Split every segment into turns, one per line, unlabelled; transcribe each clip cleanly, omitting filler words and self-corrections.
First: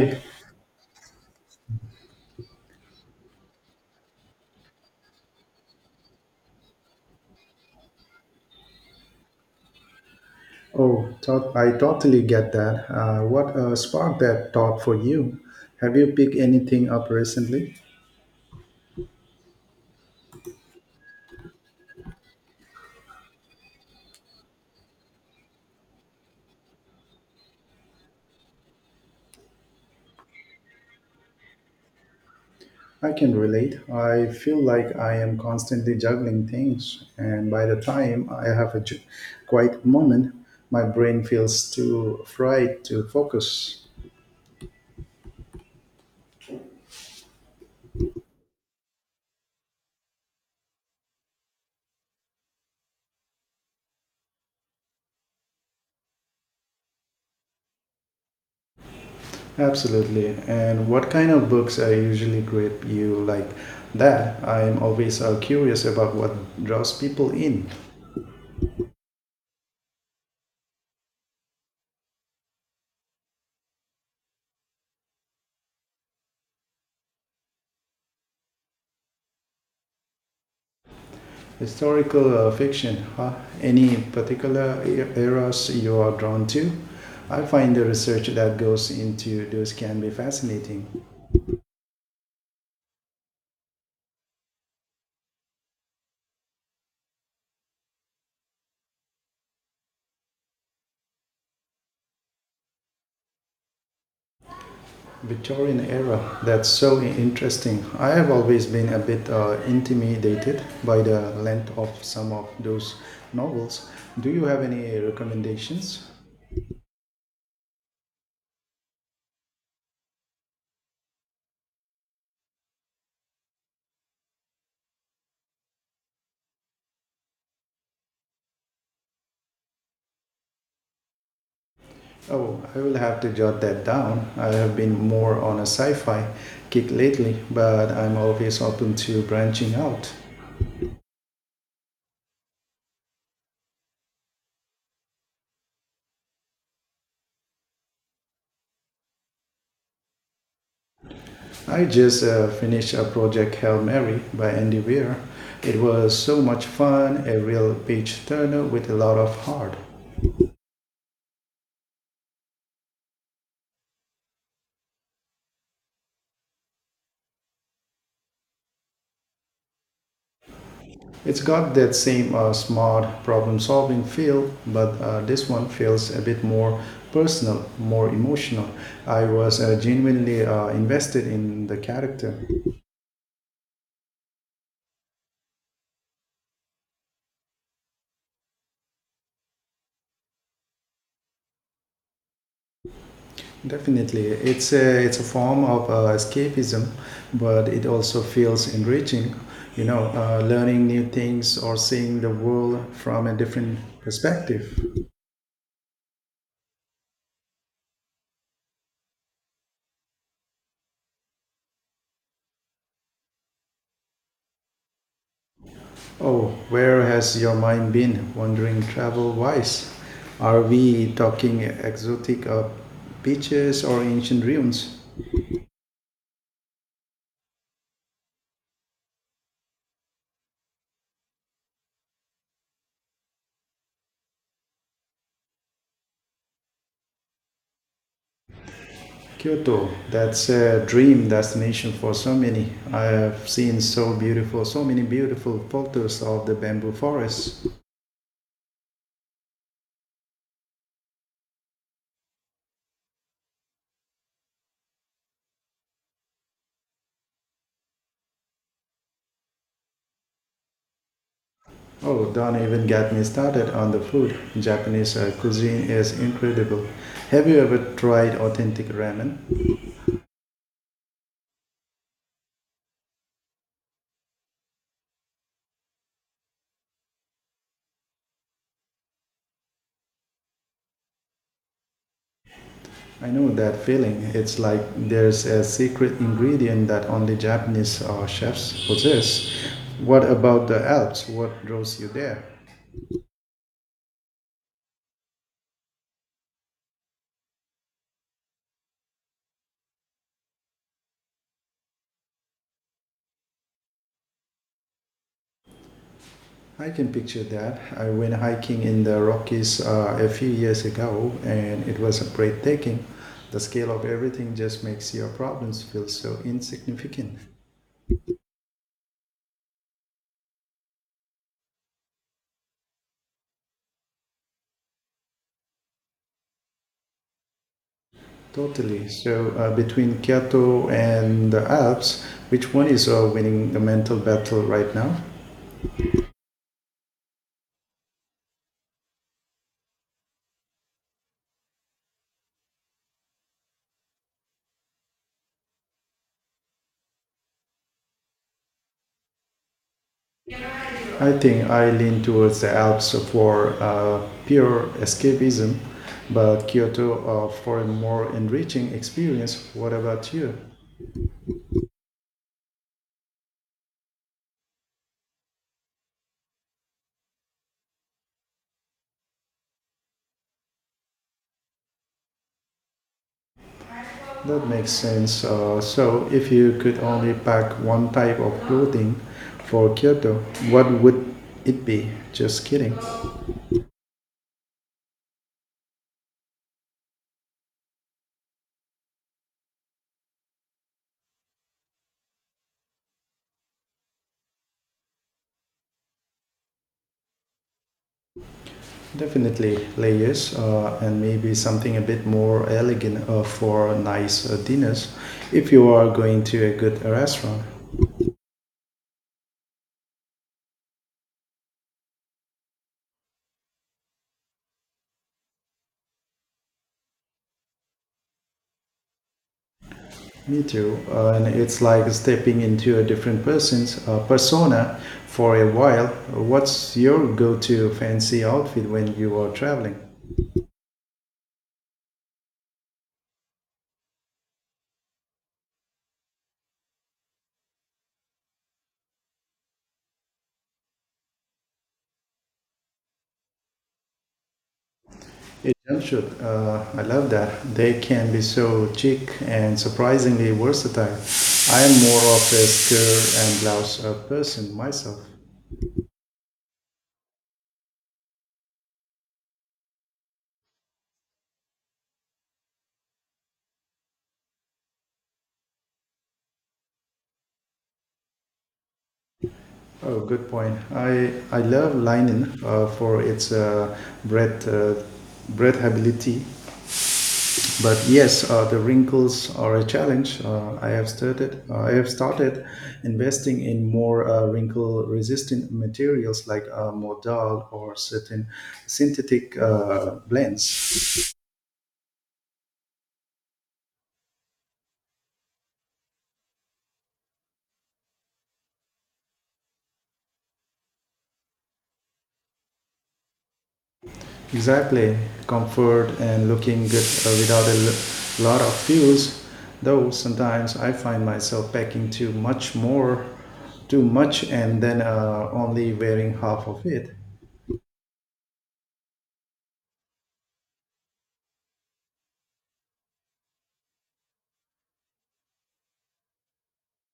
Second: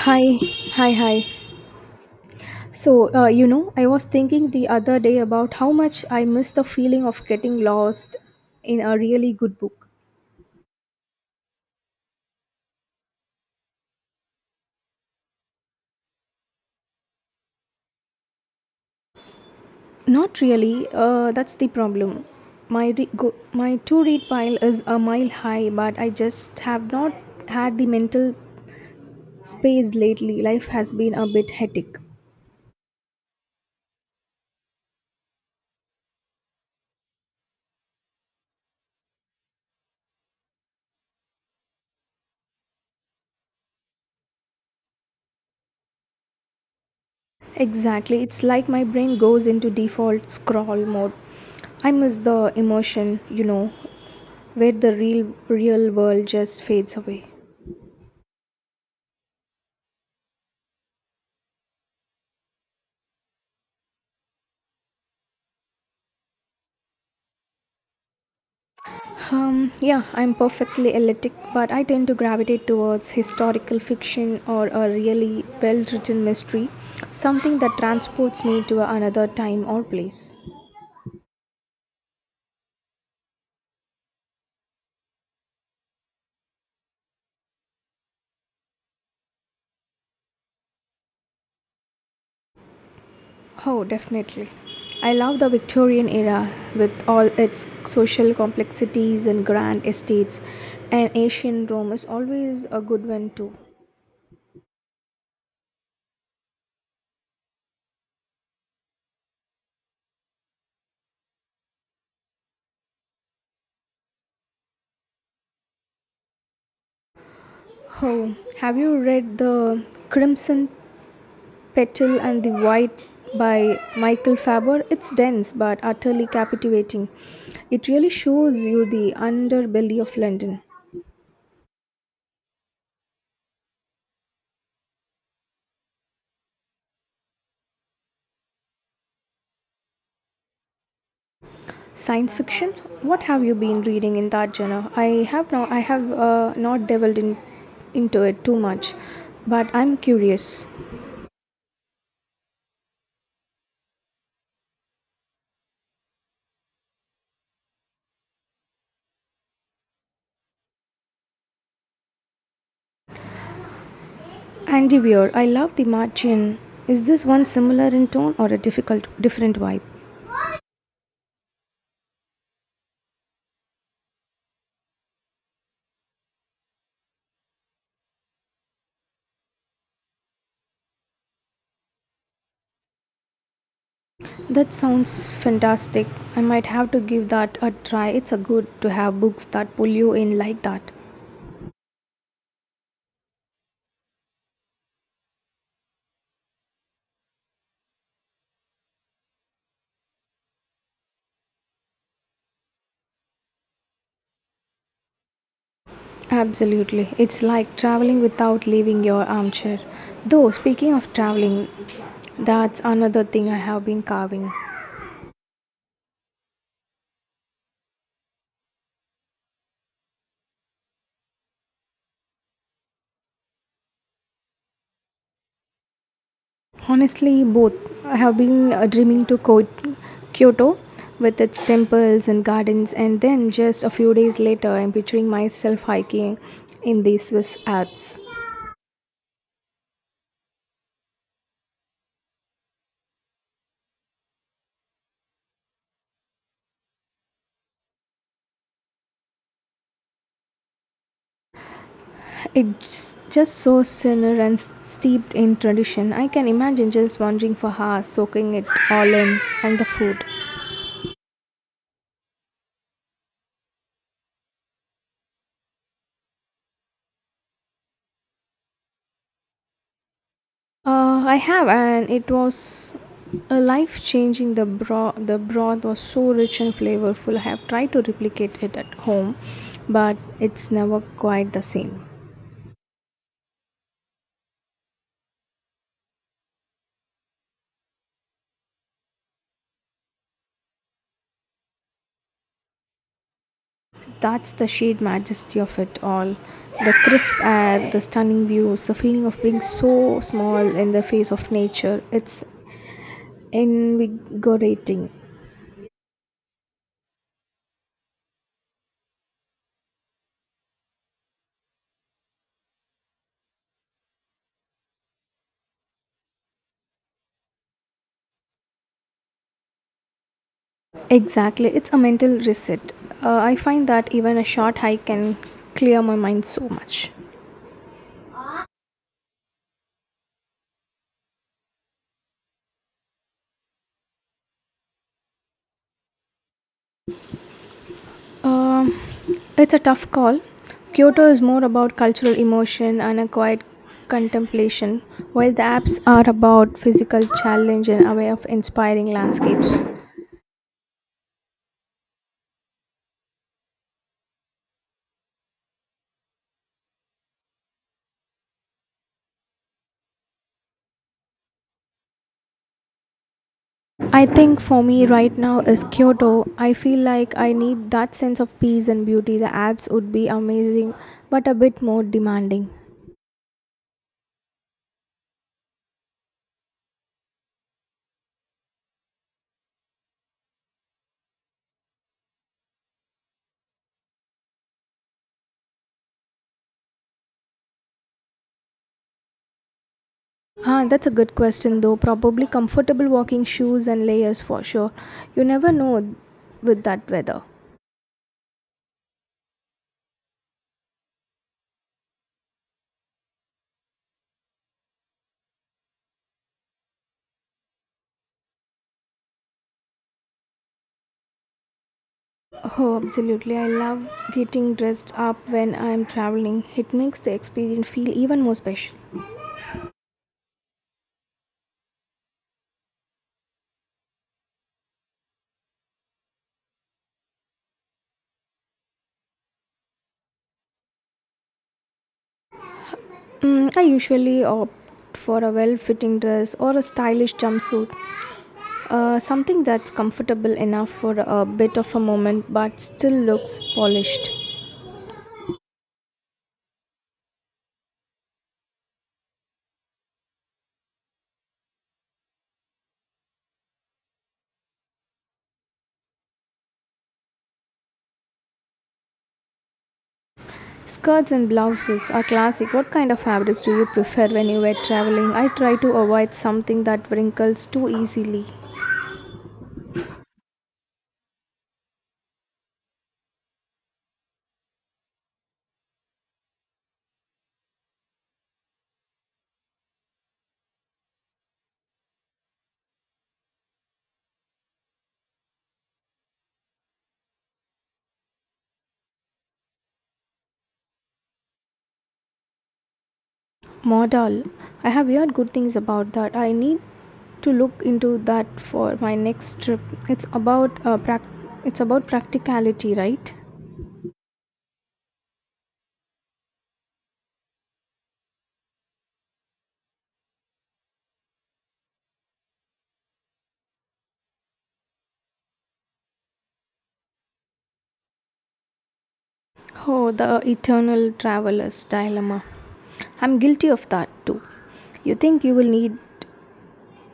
Hi, hi, hi. So, I was thinking the other day about how much I miss the feeling of getting lost in a really good book.
Oh, I totally get that. What sparked that thought for you? Have you picked anything up recently?
Not really, that's the problem. My, my to read pile is a mile high, but I just have not had the mental space lately. Life has been a bit hectic.
I can relate. I feel like I am constantly juggling things, and by the time I have a quiet moment, my brain feels too fried to focus.
Exactly. It's like my brain goes into default scroll mode. I miss the emotion, where the real world just fades away.
Absolutely. And what kind of books are usually great you like that? I'm always curious about what draws people in.
Yeah, I'm perfectly eclectic, but I tend to gravitate towards historical fiction or a really well-written mystery, something that transports me to another time or place.
Historical fiction, huh? Any particular eras you are drawn to? I find the research that goes into those can be fascinating.
Oh, definitely. I love the Victorian era with all its social complexities and grand estates, and ancient Rome is always a good one too.
Victorian era, that's so interesting. I have always been a bit intimidated by the length of some of those novels. Do you have any recommendations?
Oh, have you read The Crimson Petal and the White by Michael Faber? It's dense but utterly captivating. It really shows you the underbelly of London.
Oh, I will have to jot that down. I have been more on a sci fi kick lately, but I'm always open to branching out.
Science fiction? What have you been reading in that genre? I have not delved into it too much, but I'm curious.
I just finished a Project Hail Mary by Andy Weir. It was so much fun, a real page turner with a lot of heart.
Andy Weir, I love The Martian. Is this one similar in tone or different vibe?
It's got that same smart problem solving feel, but this one feels a bit more personal, more emotional. I was genuinely invested in the character.
That sounds fantastic. I might have to give that a try. It's a good to have books that pull you in like that.
Definitely, it's a form of escapism, but it also feels enriching. You know, learning new things or seeing the world from a different perspective.
Absolutely. It's like traveling without leaving your armchair. Though, speaking of traveling, that's another thing I have been carving.
Oh, where has your mind been wandering travel-wise? Are we talking exotic beaches or ancient ruins?
Honestly, both. I have been dreaming to go Kyoto with its temples and gardens, and then just a few days later, I'm picturing myself hiking in the Swiss Alps.
Kyoto, that's a dream destination for so many. I have seen so beautiful, so many beautiful photos of the bamboo forests.
It's just so serene and steeped in tradition. I can imagine just wandering for hours, soaking it all in, and the food.
Oh, don't even get me started on the food. Japanese cuisine is incredible. Have you ever tried authentic ramen?
I have, and it was a life changing. The broth was so rich and flavorful. I have tried to replicate it at home, but it's never quite the same.
I know that feeling. It's like there's a secret ingredient that only Japanese chefs possess. What about the Alps? What draws you there?
That's the sheer majesty of it all. The crisp air, the stunning views, the feeling of being so small in the face of nature. It's invigorating.
I can picture that. I went hiking in the Rockies a few years ago and it was breathtaking. The scale of everything just makes your problems feel so insignificant.
Exactly, it's a mental reset. I find that even a short hike can clear my mind so much.
Totally. So between Kyoto and the Alps, which one is winning the mental battle right now?
Um, it's a tough call. Kyoto is more about cultural emotion and a quiet contemplation, while the apps are about physical challenge and a way of inspiring landscapes.
I think I lean towards the Alps for pure escapism, but Kyoto for a more enriching experience. What about you?
I think for me right now is Kyoto. I feel like I need that sense of peace and beauty. The apps would be amazing, but a bit more demanding.
That makes sense. So if you could only pack one type of clothing for Kyoto, what would it be? Just kidding.
Ah, that's a good question though. Probably comfortable walking shoes and layers for sure. You never know with that weather.
Definitely layers and maybe something a bit more elegant for nice dinners if you are going to a good restaurant.
Oh, absolutely. I love getting dressed up when I'm traveling. It makes the experience feel even more special.
Me too. And it's like stepping into a different person's persona for a while. What's your go to fancy outfit when you are traveling?
I usually opt for a well fitting dress or a stylish jumpsuit, something that's comfortable enough for a bit of a moment but still looks polished.
A jumpsuit. I love that. They can be so chic and surprisingly versatile. I am more of a skirt and blouse person myself.
Skirts and blouses are classic. What kind of fabrics do you prefer when you were traveling? I try to avoid something that wrinkles too easily.
Oh, good point. I love linen for its breath, uh, breathability. But yes, the wrinkles are a challenge. I have started investing in more wrinkle-resistant materials like modal or certain synthetic blends.
Modal. I have heard good things about that. I need to look into that for my next trip. It's about it's about practicality, right?
Exactly, comfort and looking good without a lot of fuels. Though sometimes I find myself packing too much more, too much, and then only wearing half of it.
Oh, the eternal traveler's dilemma. I'm guilty of that too. You think you will need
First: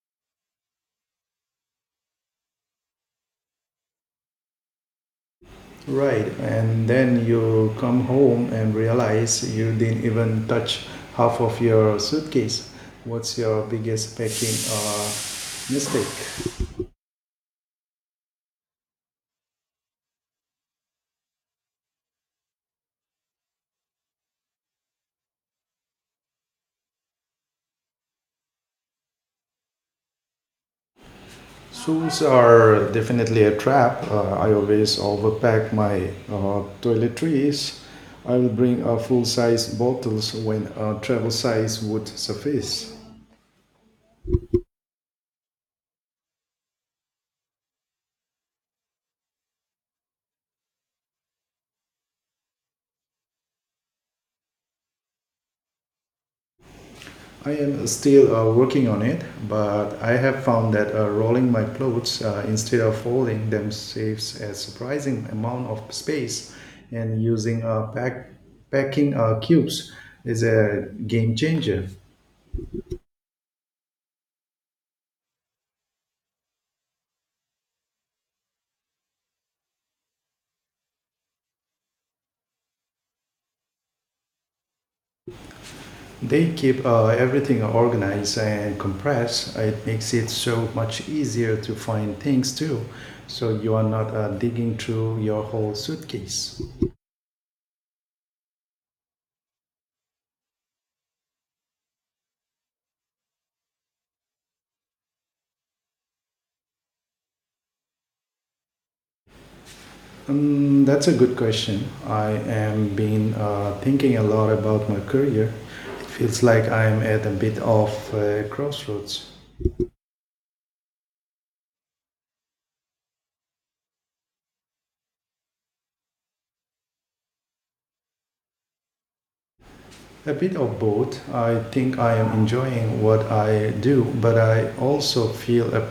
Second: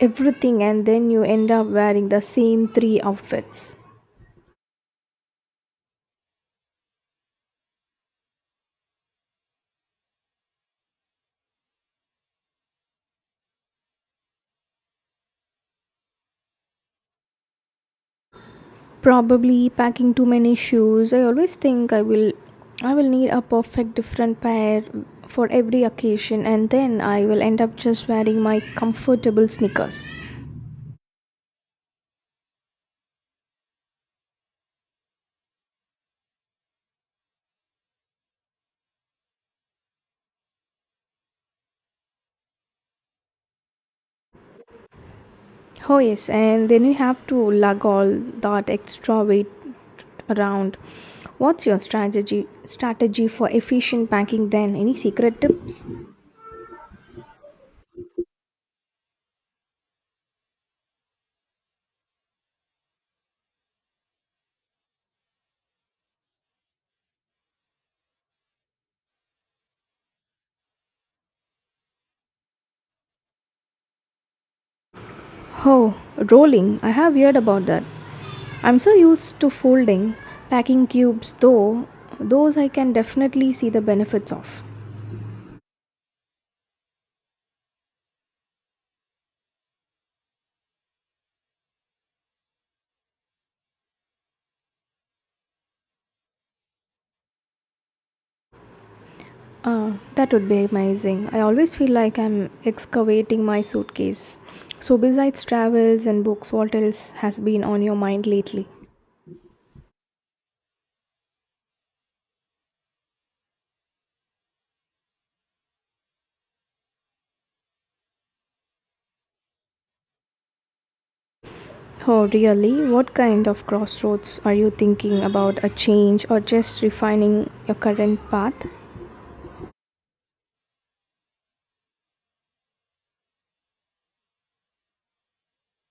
everything and then you end up wearing the same three outfits.
Right, and then you come home and realize you didn't even touch half of your suitcase. What's your biggest packing mistake?
Probably packing too many shoes. I always think I will need a perfect different pair for every occasion and then I will end up just wearing my comfortable sneakers.
Shoes are definitely a trap. I always overpack my toiletries. I will bring full size bottles when travel size would suffice.
Oh yes, and then you have to lug all that extra weight around. What's your strategy for efficient packing then? Any secret tips?
I am still working on it, but I have found that rolling my clothes instead of folding them saves a surprising amount of space, and using packing cubes is a game changer.
Oh, rolling. I have heard about that. I'm so used to folding, packing cubes, though, those I can definitely see the benefits of.
They keep everything organized and compressed. It makes it so much easier to find things too. So you are not digging through your whole suitcase.
Ah, that would be amazing. I always feel like I'm excavating my suitcase. So, besides travels and books, what else has been on your mind lately?
That's a good question. I am been thinking a lot about my career. It feels like I am at a bit of a crossroads.
Oh, really? What kind of crossroads are you thinking about, a change or just refining your current path?
A bit of both. I think I am enjoying what I do, but I also feel a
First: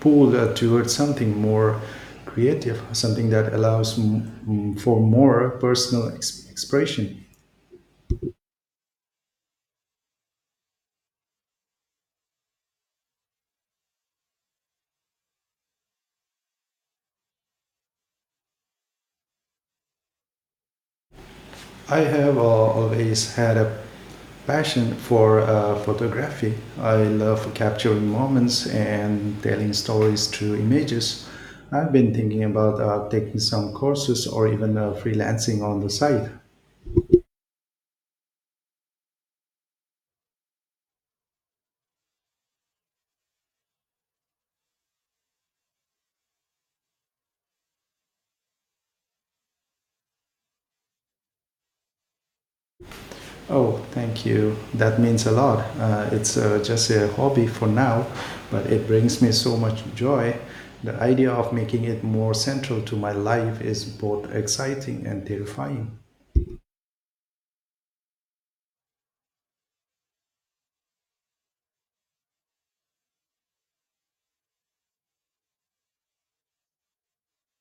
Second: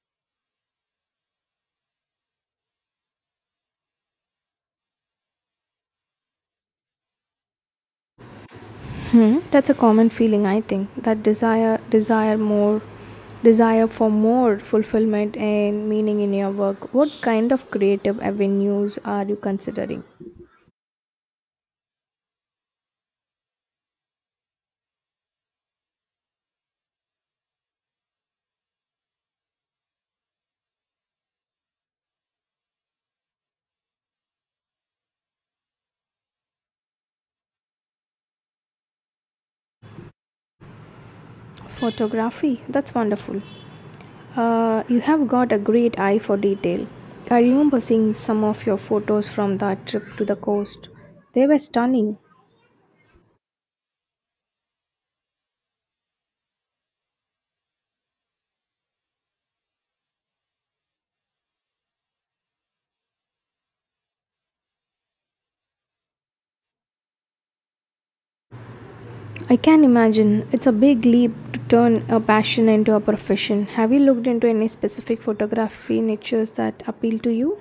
pull towards something more creative, something that allows for more personal expression.
Hmm, that's a common feeling, I think. That desire for more fulfillment and meaning in your work. What kind of creative avenues are you considering?
I have always had a passion for photography. I love capturing moments and telling stories through images. I've been thinking about taking some courses or even freelancing on the side.
Photography, that's wonderful. You have got a great eye for detail. I remember seeing some of your photos from that trip to the coast. They were stunning.
Oh, thank you. That means a lot. It's just a hobby for now, but it brings me so much joy. The idea of making it more central to my life is both exciting and terrifying.
I can imagine. It's a big leap to turn a passion into a profession. Have you looked into any specific photography niches that appeal to you?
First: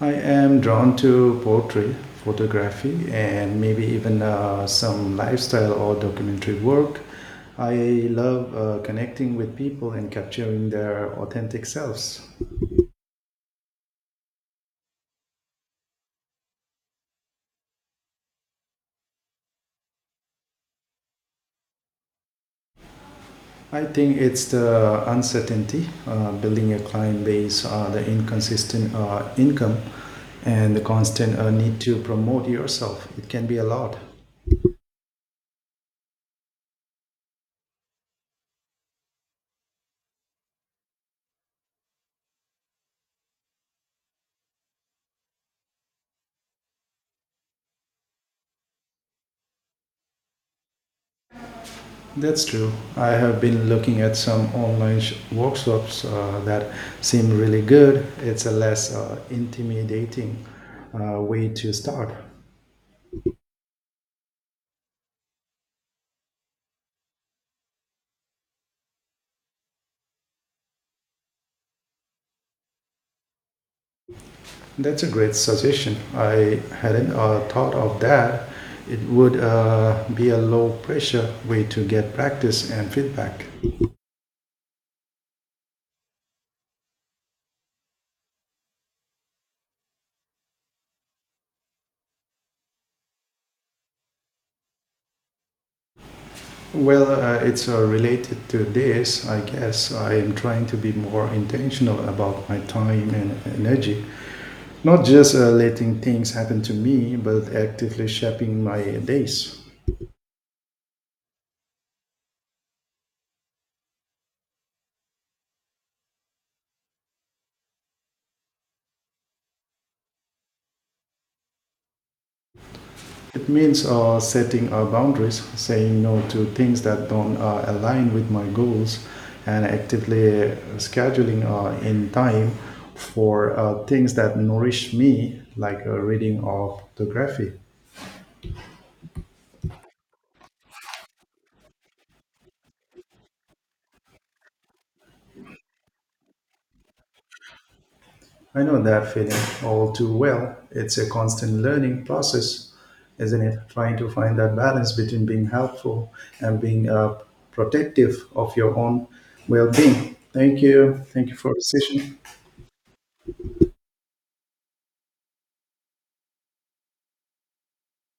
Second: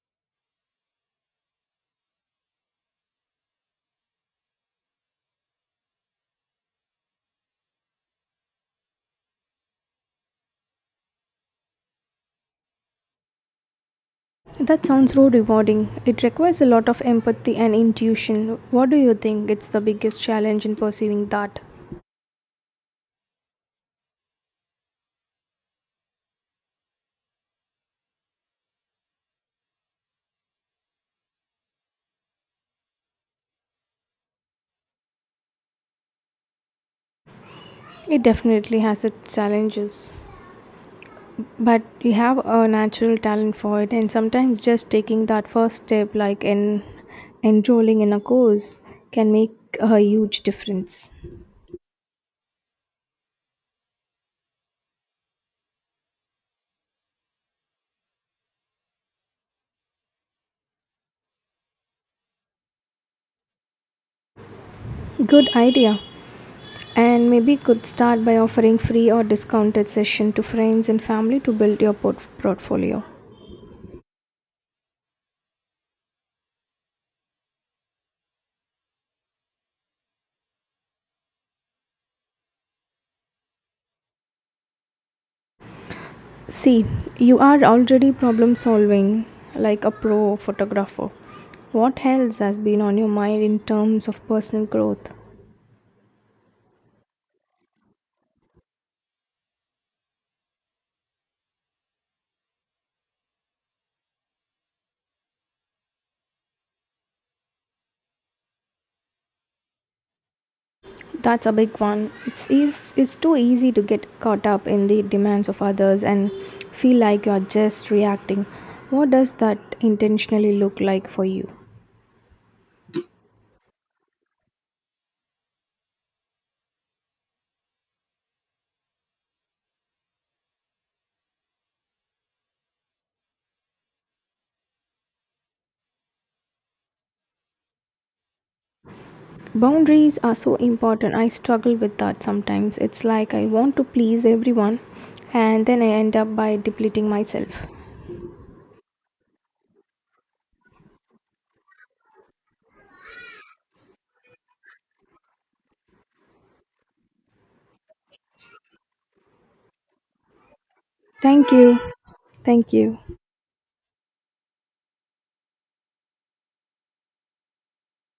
I am drawn to poetry, photography, and maybe even some lifestyle or documentary work. I love connecting with people and capturing their authentic selves.
That sounds so rewarding. It requires a lot of empathy and intuition. What do you think it's the biggest challenge in pursuing that?
I think it's the uncertainty, building a client base, the inconsistent income, and the constant need to promote yourself. It can be a lot.
It definitely has its challenges. But you have a natural talent for it, and sometimes just taking that first step, like in enrolling in a course, can make a huge difference.
That's true. I have been looking at some online workshops that seem really good. It's a less intimidating way to start.
Good idea. And maybe could start by offering free or discounted session to friends and family to build your portfolio.
That's a great suggestion. I hadn't thought of that. It would be a low pressure way to get practice and feedback.
See, you are already problem solving like a pro photographer. What else has been on your mind in terms of personal growth?
Well, it's related to this, I guess. I am trying to be more intentional about my time and energy, not just letting things happen to me, but actively shaping my days.
That's a big one. It's eas it's too easy to get caught up in the demands of others and feel like you're just reacting. What does that intentionally look like for you?
It means setting boundaries, saying no to things that don't align with my goals, and actively scheduling in time for things that nourish me, like reading or photography.
Boundaries are so important. I struggle with that sometimes. It's like I want to please everyone and then I end up by depleting myself.
I know that feeling all too well. It's a constant learning process, isn't it? Trying to find that balance between being helpful and being protective of your own well being. Thank you. Thank you
Thank
for the
you.
session.
Thank you.